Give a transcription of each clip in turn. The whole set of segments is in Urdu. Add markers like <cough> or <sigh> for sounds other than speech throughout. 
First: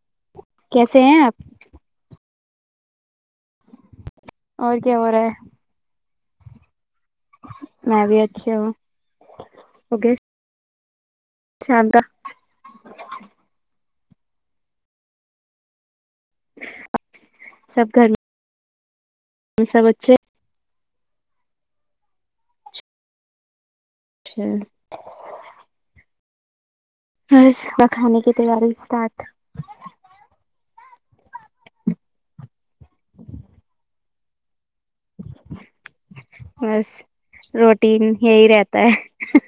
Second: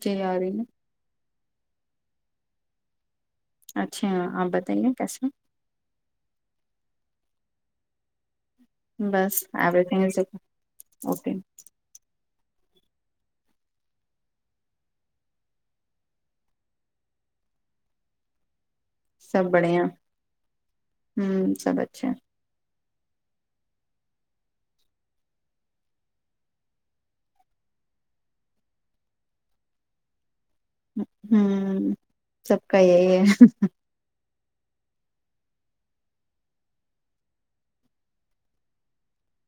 جی آ رہی ہے کیسے ہیں آپ اچھا آپ اور بتائیے کیا ہو رہا کیسے ہے میں بھی اچھی ہوں بس ایوری تھنگ اس اوکے شاندہ سب گھر ل سب بڑھیا ہ سب اچھا چھ بس وہ کھانے کی تیاری اسٹارٹ ہوں سب کا یہی ہے بس روٹین یہی رہتا ہے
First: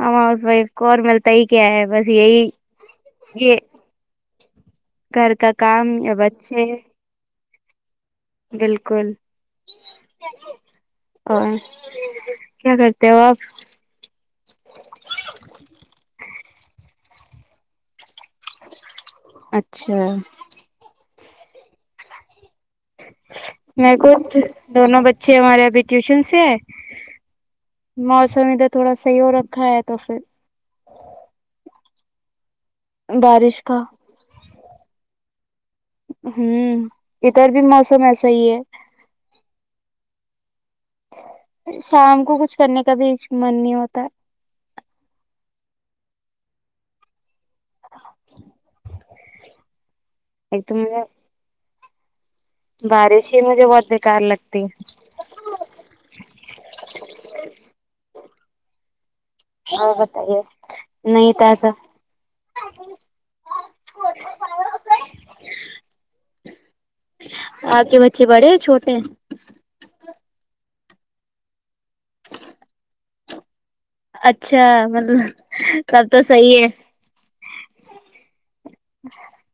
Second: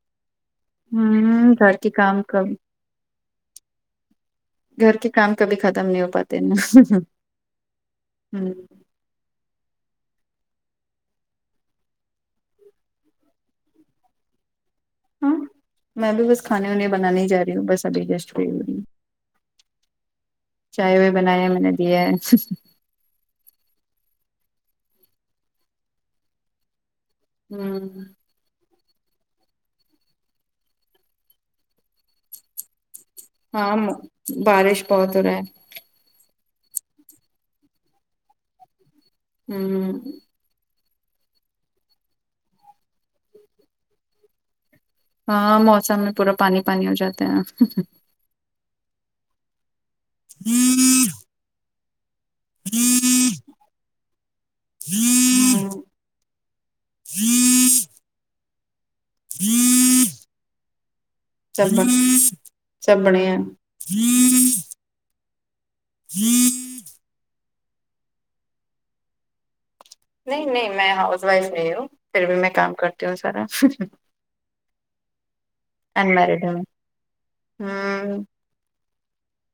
ہم ہاؤس وائف کو اور ملتا ہی ہوں کیا گھر ہے کے بس کام یہی کب یہ گھر کے کام کا کبھی ختم کام نہیں ہو یا پاتے نا بچے ہوں بالکل اور کیا کرتے ہو آپ ہاں میں بھی بس کھانے وانے بنانے ہی جا رہی ہوں بس ابھی جسٹ اچھا، چائے وائے بنائے میں نے دیاہے میں خود دونوں بچے ہمارے ابھی ٹیوشن سےآیے ہوں موسم ادھر تھوڑا صحیح ہو رکھا ہے تو پھر بارش ہاں کا بارش بہت ہو رہا ہے ہوں ادھر بھی موسم ایسا ہی ہے ہوں شام کو کچھ کرنے کا بھی من نہیں ہوتا ہاں موسم میں پورا پانی پانی ہو جاتا ہیں <inaudible> ایک تو ہوں مجھے بارش ہی مجھے بہت بیکار لگتی ہے ہاں بتائے سب سب بڑھیا جی آپ کے بچے بڑھے ہے چھوٹے ہے نہیں نہیں میں ہاؤس وائف نہیں ہوں پھر بھی میں کام کرتی ہوں سارا اچھا مطلب تب تو صحیح ہے ہاں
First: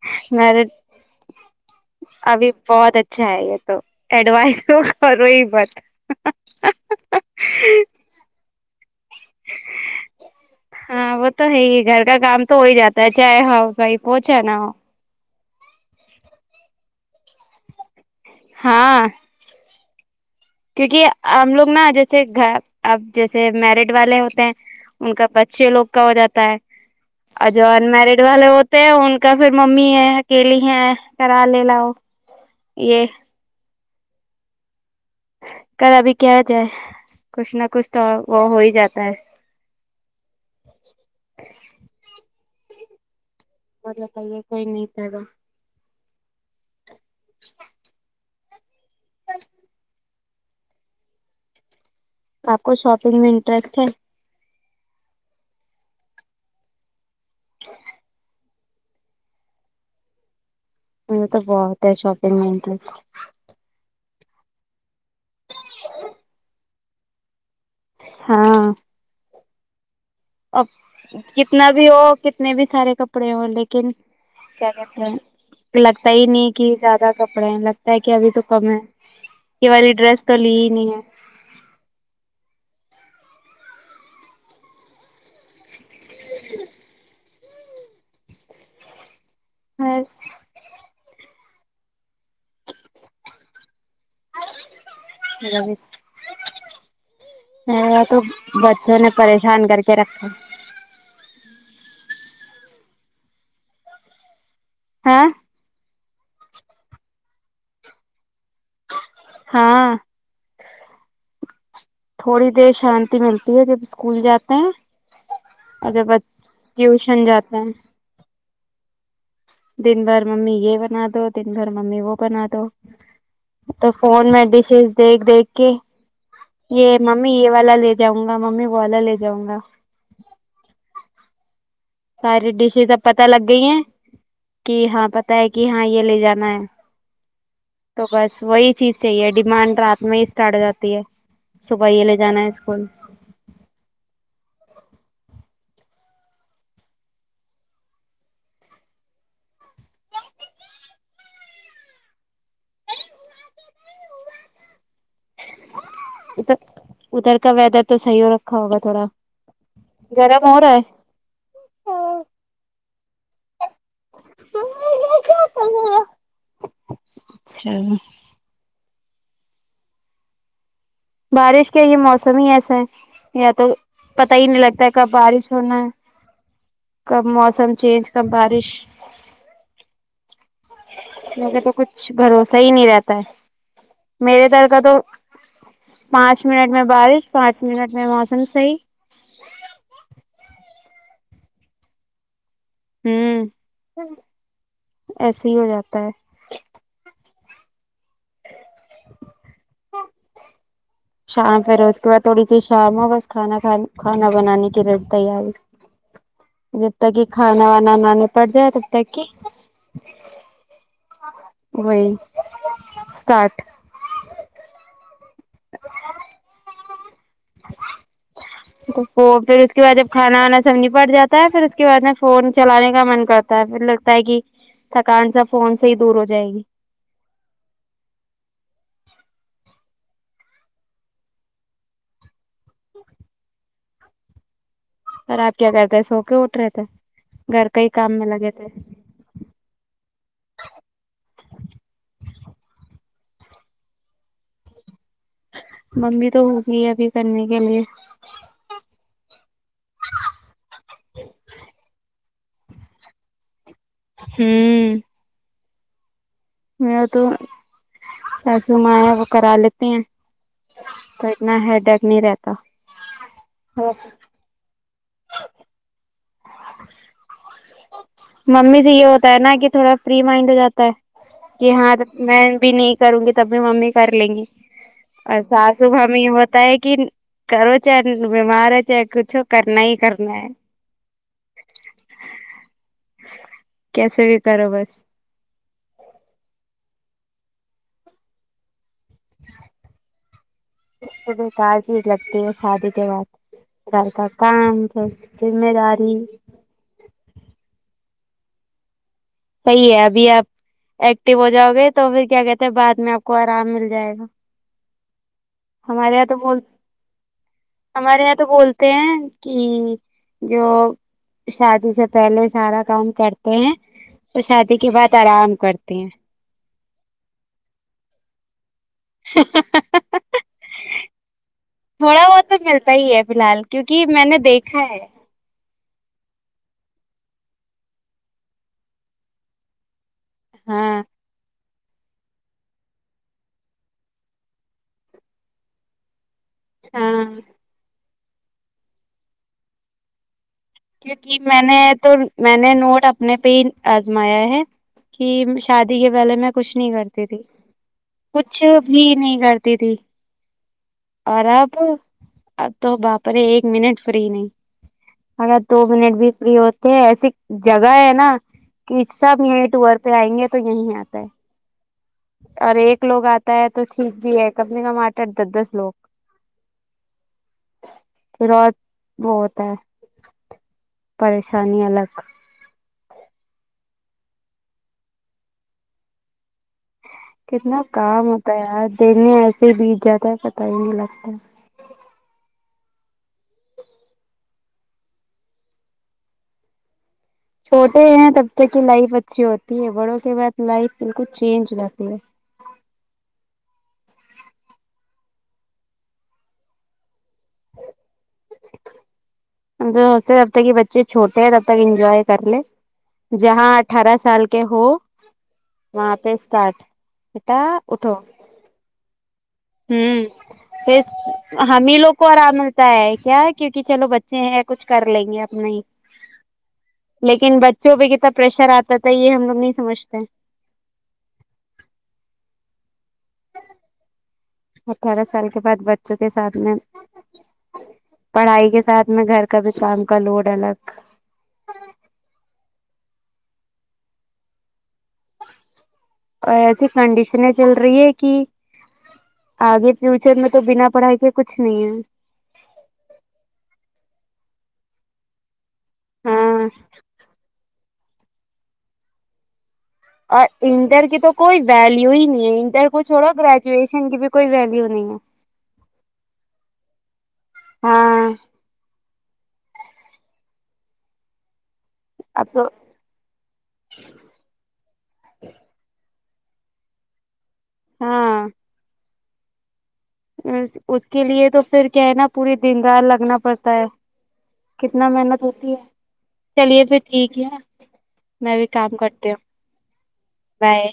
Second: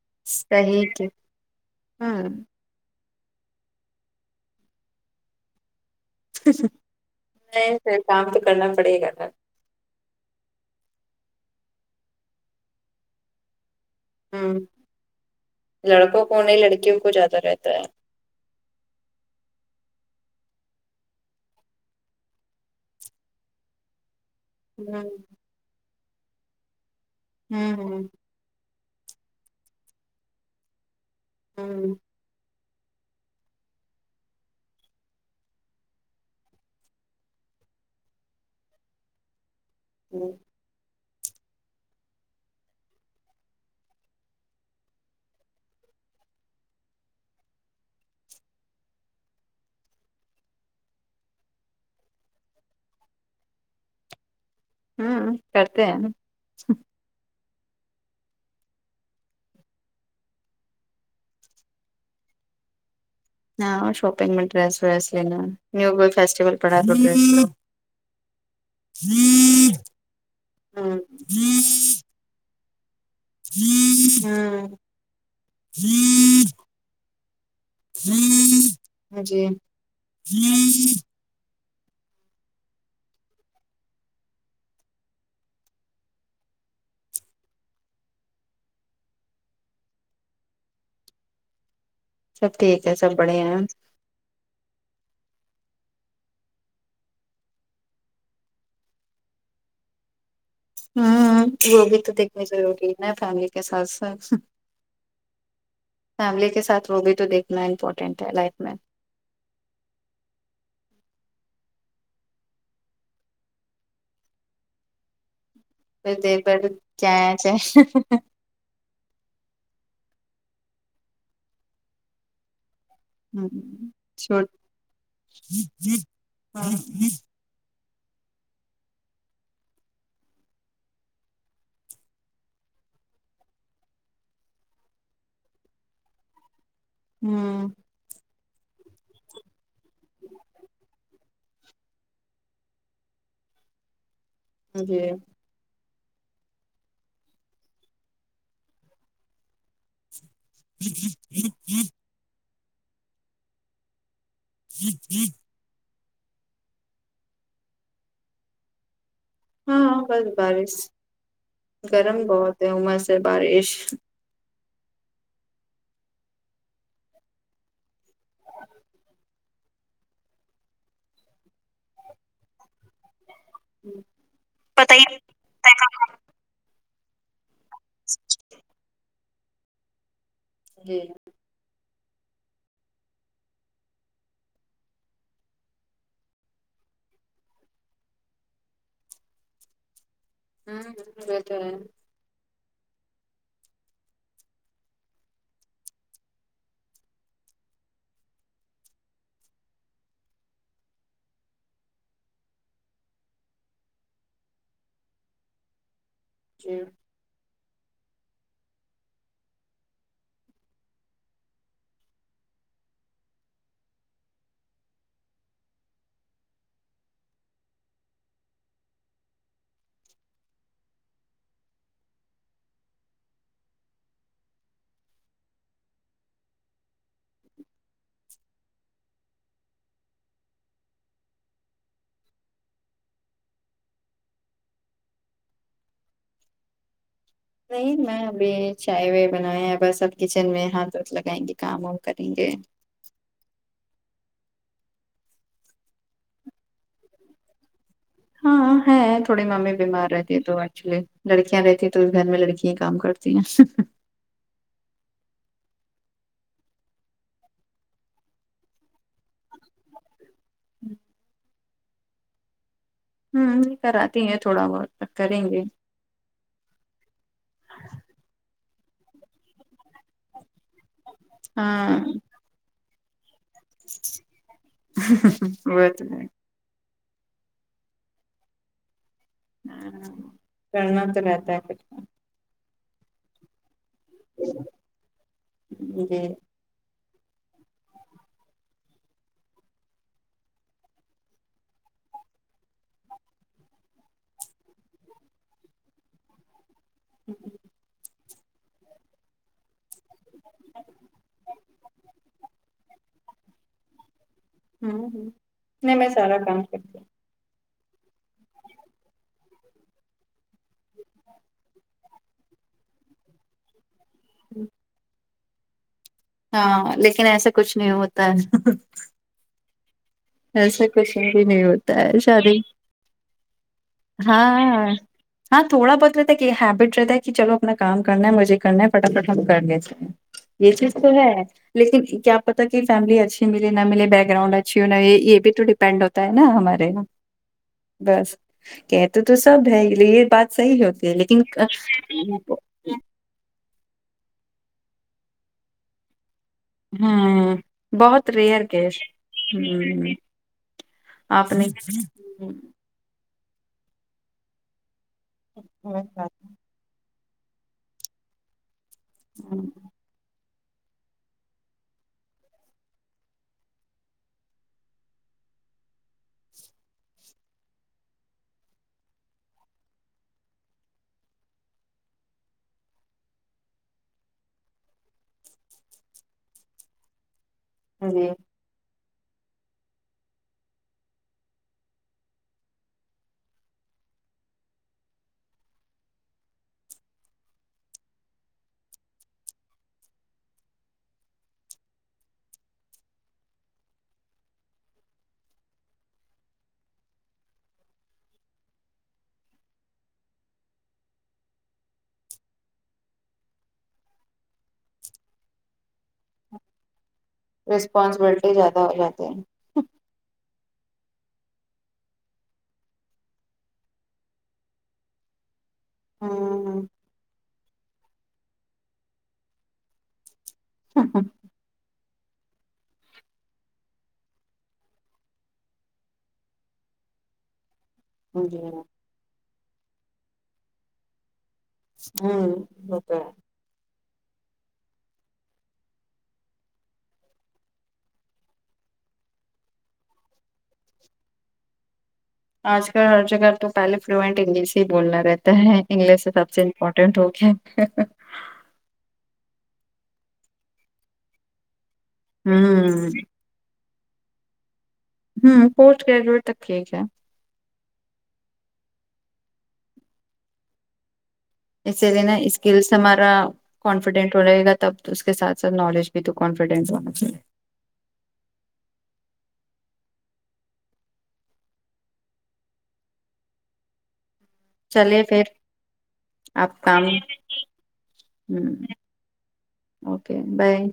اچ صحیح کی ابھی بہت اچھا ہے یہ تو ایڈوائز ہو کرو ہی بات نہیں سر کام تو کرنا پڑے گا نا ہاں وہ تو ہے ہی گھر کا کام تو ہو ہی جاتا ہے چاہے ہاؤس وائف ہو چاہے ہ نہ ہو لڑکوں کو نہیں لڑکیوں کو زیادہ رہتا ہے ہاں کیونکہ ہم لوگ نا جیسے گھر اب جیسے میرڈ والے ہوتے ہیں ان کا پ چھ لوگ کا ہو جاتا ہے اور جو ان ہ میرڈ والے ہو ان کا پھر ممی ہے اکیلی ہے کرا لے ہ لاؤ یہ کل ابھی کیا جائے کچھ نہ کچھ تو وہ ہو ہی جاتا ہے جی مطلب کہئیے کوئی نہیں <unintelligible> اچ آپ کو شاپنگ میں انٹرسٹ ہے ہوں کرتے ہیں ہ ہمیں تو بہت ہے شاپنگ میں انٹرسٹ ہاں شاپنگ میں ڈیرس ویرس لینا یہ وہ فسٹیول پڑا تو <inaudible> ہاں جی اب کتنا بھی ہو کتنے بھی سارے کپ ڑے ہو لیکن ہ کیا کہتے ہیں لگتا ہی جی نہیں کہ زیادہ کپڑے ہیں لگتا ہے کہ ابھی تو کم ہے یہ والی ڈریس تو لی ہی نہیں ہے ہس سب ٹھیک ہے سب بڑھیا ہیں ہیلو ہ یا تو بچوں نے پریشان کر کے رکھا ہاں ہاں وہ بھی تو دیکھنی ضروری ہے نا فیملی کے ساتھ ساتھ ہاں فیملی کے ساتھ وہ بھی تو دیکھنا امپورٹینٹ ہے لائف میں ہاں تھوڑی دیر شانتی ملتی ہے جب اسکول جاتے ہیں پھر اجابت دیکھ بھر ٹیوشن کیا جاتا ہیں چاہے دن بھر ممی یہ بنا دو دن بھر ممی وہ بنا دو تو فون میں چھوٹ ڈشز دیکھ دیکھ کے یہ ممی یہ والا لے جاؤں گا ممی وہ والا لے جاؤں گا ساری ڈشز اب پتا لگ گئی ہیں کہ ہاں پتا ہے کہ ہاں یہ لے جانا ہے ہمم تو بس وہی چیز چاہیے ڈیمانڈ رات میں ہی اسٹارٹ ہو جاتی ہے صبح یہ لے جانا ہے اسکول ہ جی ادھر ادھر کا ویدر تو صحیح ہو رکھا ہوگا تھوڑا ہاں ہاں بس گرم ہو رہا بارش ہے گرم بہت ہے عمر سے بارش اچھا بارش کے یہ موسم ہی ایسے ہیں یا تو پتہ ہی نہیں لگتا ہے پتہ ہی کب بارش ہونا ہے کب موسم چینج کب بارش جی میرے کو کچھ بھروسہ ہی نہیں رہتا ہے میرے دھر کا تو پانچ منٹ میں بارش پانچ منٹ میں موسم صحیح ہاں <unintelligible> ہوں ایسے ہی ہو جاتا ہے شام پھر اس کے بعد تھوڑی سی شام ہو بس کھانا کھ کھانا بنانے کی تیاری جی جب تک کہ کھانا وانا نہ نپٹ جائے تب تک کہ وہی اسٹارٹ <inaudible> پھر اس کے بعد جب کھانا وانا سب نپٹ جاتا ہے پھر اس کے بعد میں فون چلانے کا من کرتا پھر لگتا ہے کہ تھکان سب فون سے ہی دور ہو جائے گی اور آپ کیا کرتے ہیں سو کے اٹھ رہے تھے گھر کا ہی نہیں کام میں ابھی لگے تھے چائے وائے بناائے ہیں بس اب کچن میں ہاتھ وھ لگائیں گے کام وام کریں گے ممی تو ہوگی ابھی کرنے کے لیے ہاں ہے تھوڑی ممی بیمار رہتی ہے تو ایکچولی لڑکیاں رہتی تو اس گھر میں لڑکی ہی کام کرتی <inaudible> ہوں میں تو ساسو ماں ہے وہ کرا لیتے ہیں تو اتنا ہیڈگ نہیں رہتا ہوں کراتی ہیں تھوڑا بہت پر کریں گے ممی سے یہ ہوتا ہے نا کہ تھوڑا فری مائنڈ ہو جاتا ہے کہ ہاں میں بھی نہیں کروں گی تب بھی ممی کر لیں گی اور وہ ساسو تو ہے ممی بہت پتا ہے کہ کرو چاہے بیمار ہے چاہے کچھ ہو کرنا ہی ہاں کرنا ہے کرنا تو رہتا ہے پھر کیسے بھی کرو بس جی بے کار چیز لگتی ہے شادی کے بعد گھر کا کام گھر کی ذمہ داری <inaudible> صحیح ہے ابھی آپ ایکٹو ہو جاؤ گے تو پھر کیا کہتے ہیں بعد میں آپ کو آرام مل جائے گا ہوں ہوں نہیں میں ہمارے یہاں تو سارا بول کام کرتی ہمارے یہاں تو بولتے ہیں کہ جو شادی سے پہلے سارا کام کرتے ہیں اور شادی کے بعد آرام کرتے ہیں ہاں لیکن ایسا کچھ نہیں ہوتا ہے ھیں ھیں ھیں۔۔۔۔۔ ایسے کچھ بھی نہیں ہوتا ہے بہت تو شادی ملتا ہی ہے فی الحال کیونکہ میں نے ہاں دیکھا ہے ہاں تھوڑا بہت رہتا ہے کہ ہیبٹ رہتا ہے کہ چلو اپنا کام کرنا ہے مزے کرنا ہے فٹافٹ ہم کر لیتے ہیں یہ چیز ہاں تو ہے لیکن کیا پتا کہ فیملی اچھی ملے نہ ملے بیک گراؤنڈ اچھی ہو نئی یہ بھی تو ڈیپینڈ ہوتا ہے نا ہمارے یہاں ہاں بس کہتے تو سب ہے لیے یہ بات صحیح ہوتی لیکن میں نے تو میں نے نوٹ اب نے پہ ہی آزمایا ہے کہ شادی کے پہلے میں کچھ نہیں کرتی تھی ہاں بہت کچھ ریئر کیس بھی نہیں کرتی تھی ہ اور آپ نے اب اب تو باپرے ایک منٹ فری نہیں اگر دو منٹ بھی فری ہوتے ہیں ایسی جگہ ہے نا کہ سب مٹ ور وہ آئیں گے تو یہیں آتا ہے اور ایک لوگ آتا ہے تو ٹھیک بھی ہے کم سے کم آٹھ آٹھ دس دس لوگ پھر ات بہت ہے پریشانی الگ کتنا کام جی ہوتا ہے یار دن میں ایسے ہی بیت جاتا ہے پتہ ہی نہیں لگتا ہے چھوٹے ہیں تب تک کی لائف اچھی ہوتی ہے بڑوں کے بعد لائف بالکل چینج رہتی ہے جو سے جب تک یہ بچے چھوٹے ہیں تب تک انجوائے کر لے جہاں اٹھارہ سال کے ہو وہاں پہ اسٹارٹ بیٹا اٹھو رسپانسبلٹی زیادہ ہو جاتے ہیں ہوں پھر ہم ہی لوگ کو آرام ملتا ہے کیا کیونکہ چلو بچے ہیں کچھ کر لیں گے اپنا ہی ہاں لیکن بچوں پے کتنا پریشر آتا تھا یہ ہم لوگ نہیں سمجھتے <unintelligible> اٹھارہ سال کے بعد بچوں کے ساتھ میں جی پڑھائی کے ساتھ گھر کا بھی کام کا لوڈ الگ ہوں وہ تو ہے اور ایسی کنڈیشنیں چل رہی ہے کی آگے فیوچر میں تو بنا پڑھائی کے کچھ نہیں ہے آج کل ہر جگہ تو پہلے فلوئینٹ انگلش ہی بولنا رہتا ہے انگلش سب سے ہاں امپورٹنٹ ہوگیا ہے اور انٹر کی تو کوئی ویلو ہی نہیں ہے انٹر کو ہوں چھوڑو گرا یجوشن کی بھی کوئی ویلیو نہیں ہے ہوں پوسٹ گریجویٹ تک ٹھیک ہے ہاں اسی لیے نا اب تو اسکلس ہمارا کانفیڈنٹ ہو رہے گا تب اس کے ساتھ ساتھ نالج ابھی تو کانفیڈنس آنا چاہیے ہاں اس کے لیے تو پھر کیا ہے نا پوری دن رات لگنا پڑتا ہے کتنا چلیے محنت پھر ہوتی ہے آپ چلیے پھر کام ٹھیک ہی ہے میں ہ بھی کام کرتی ہوں بائے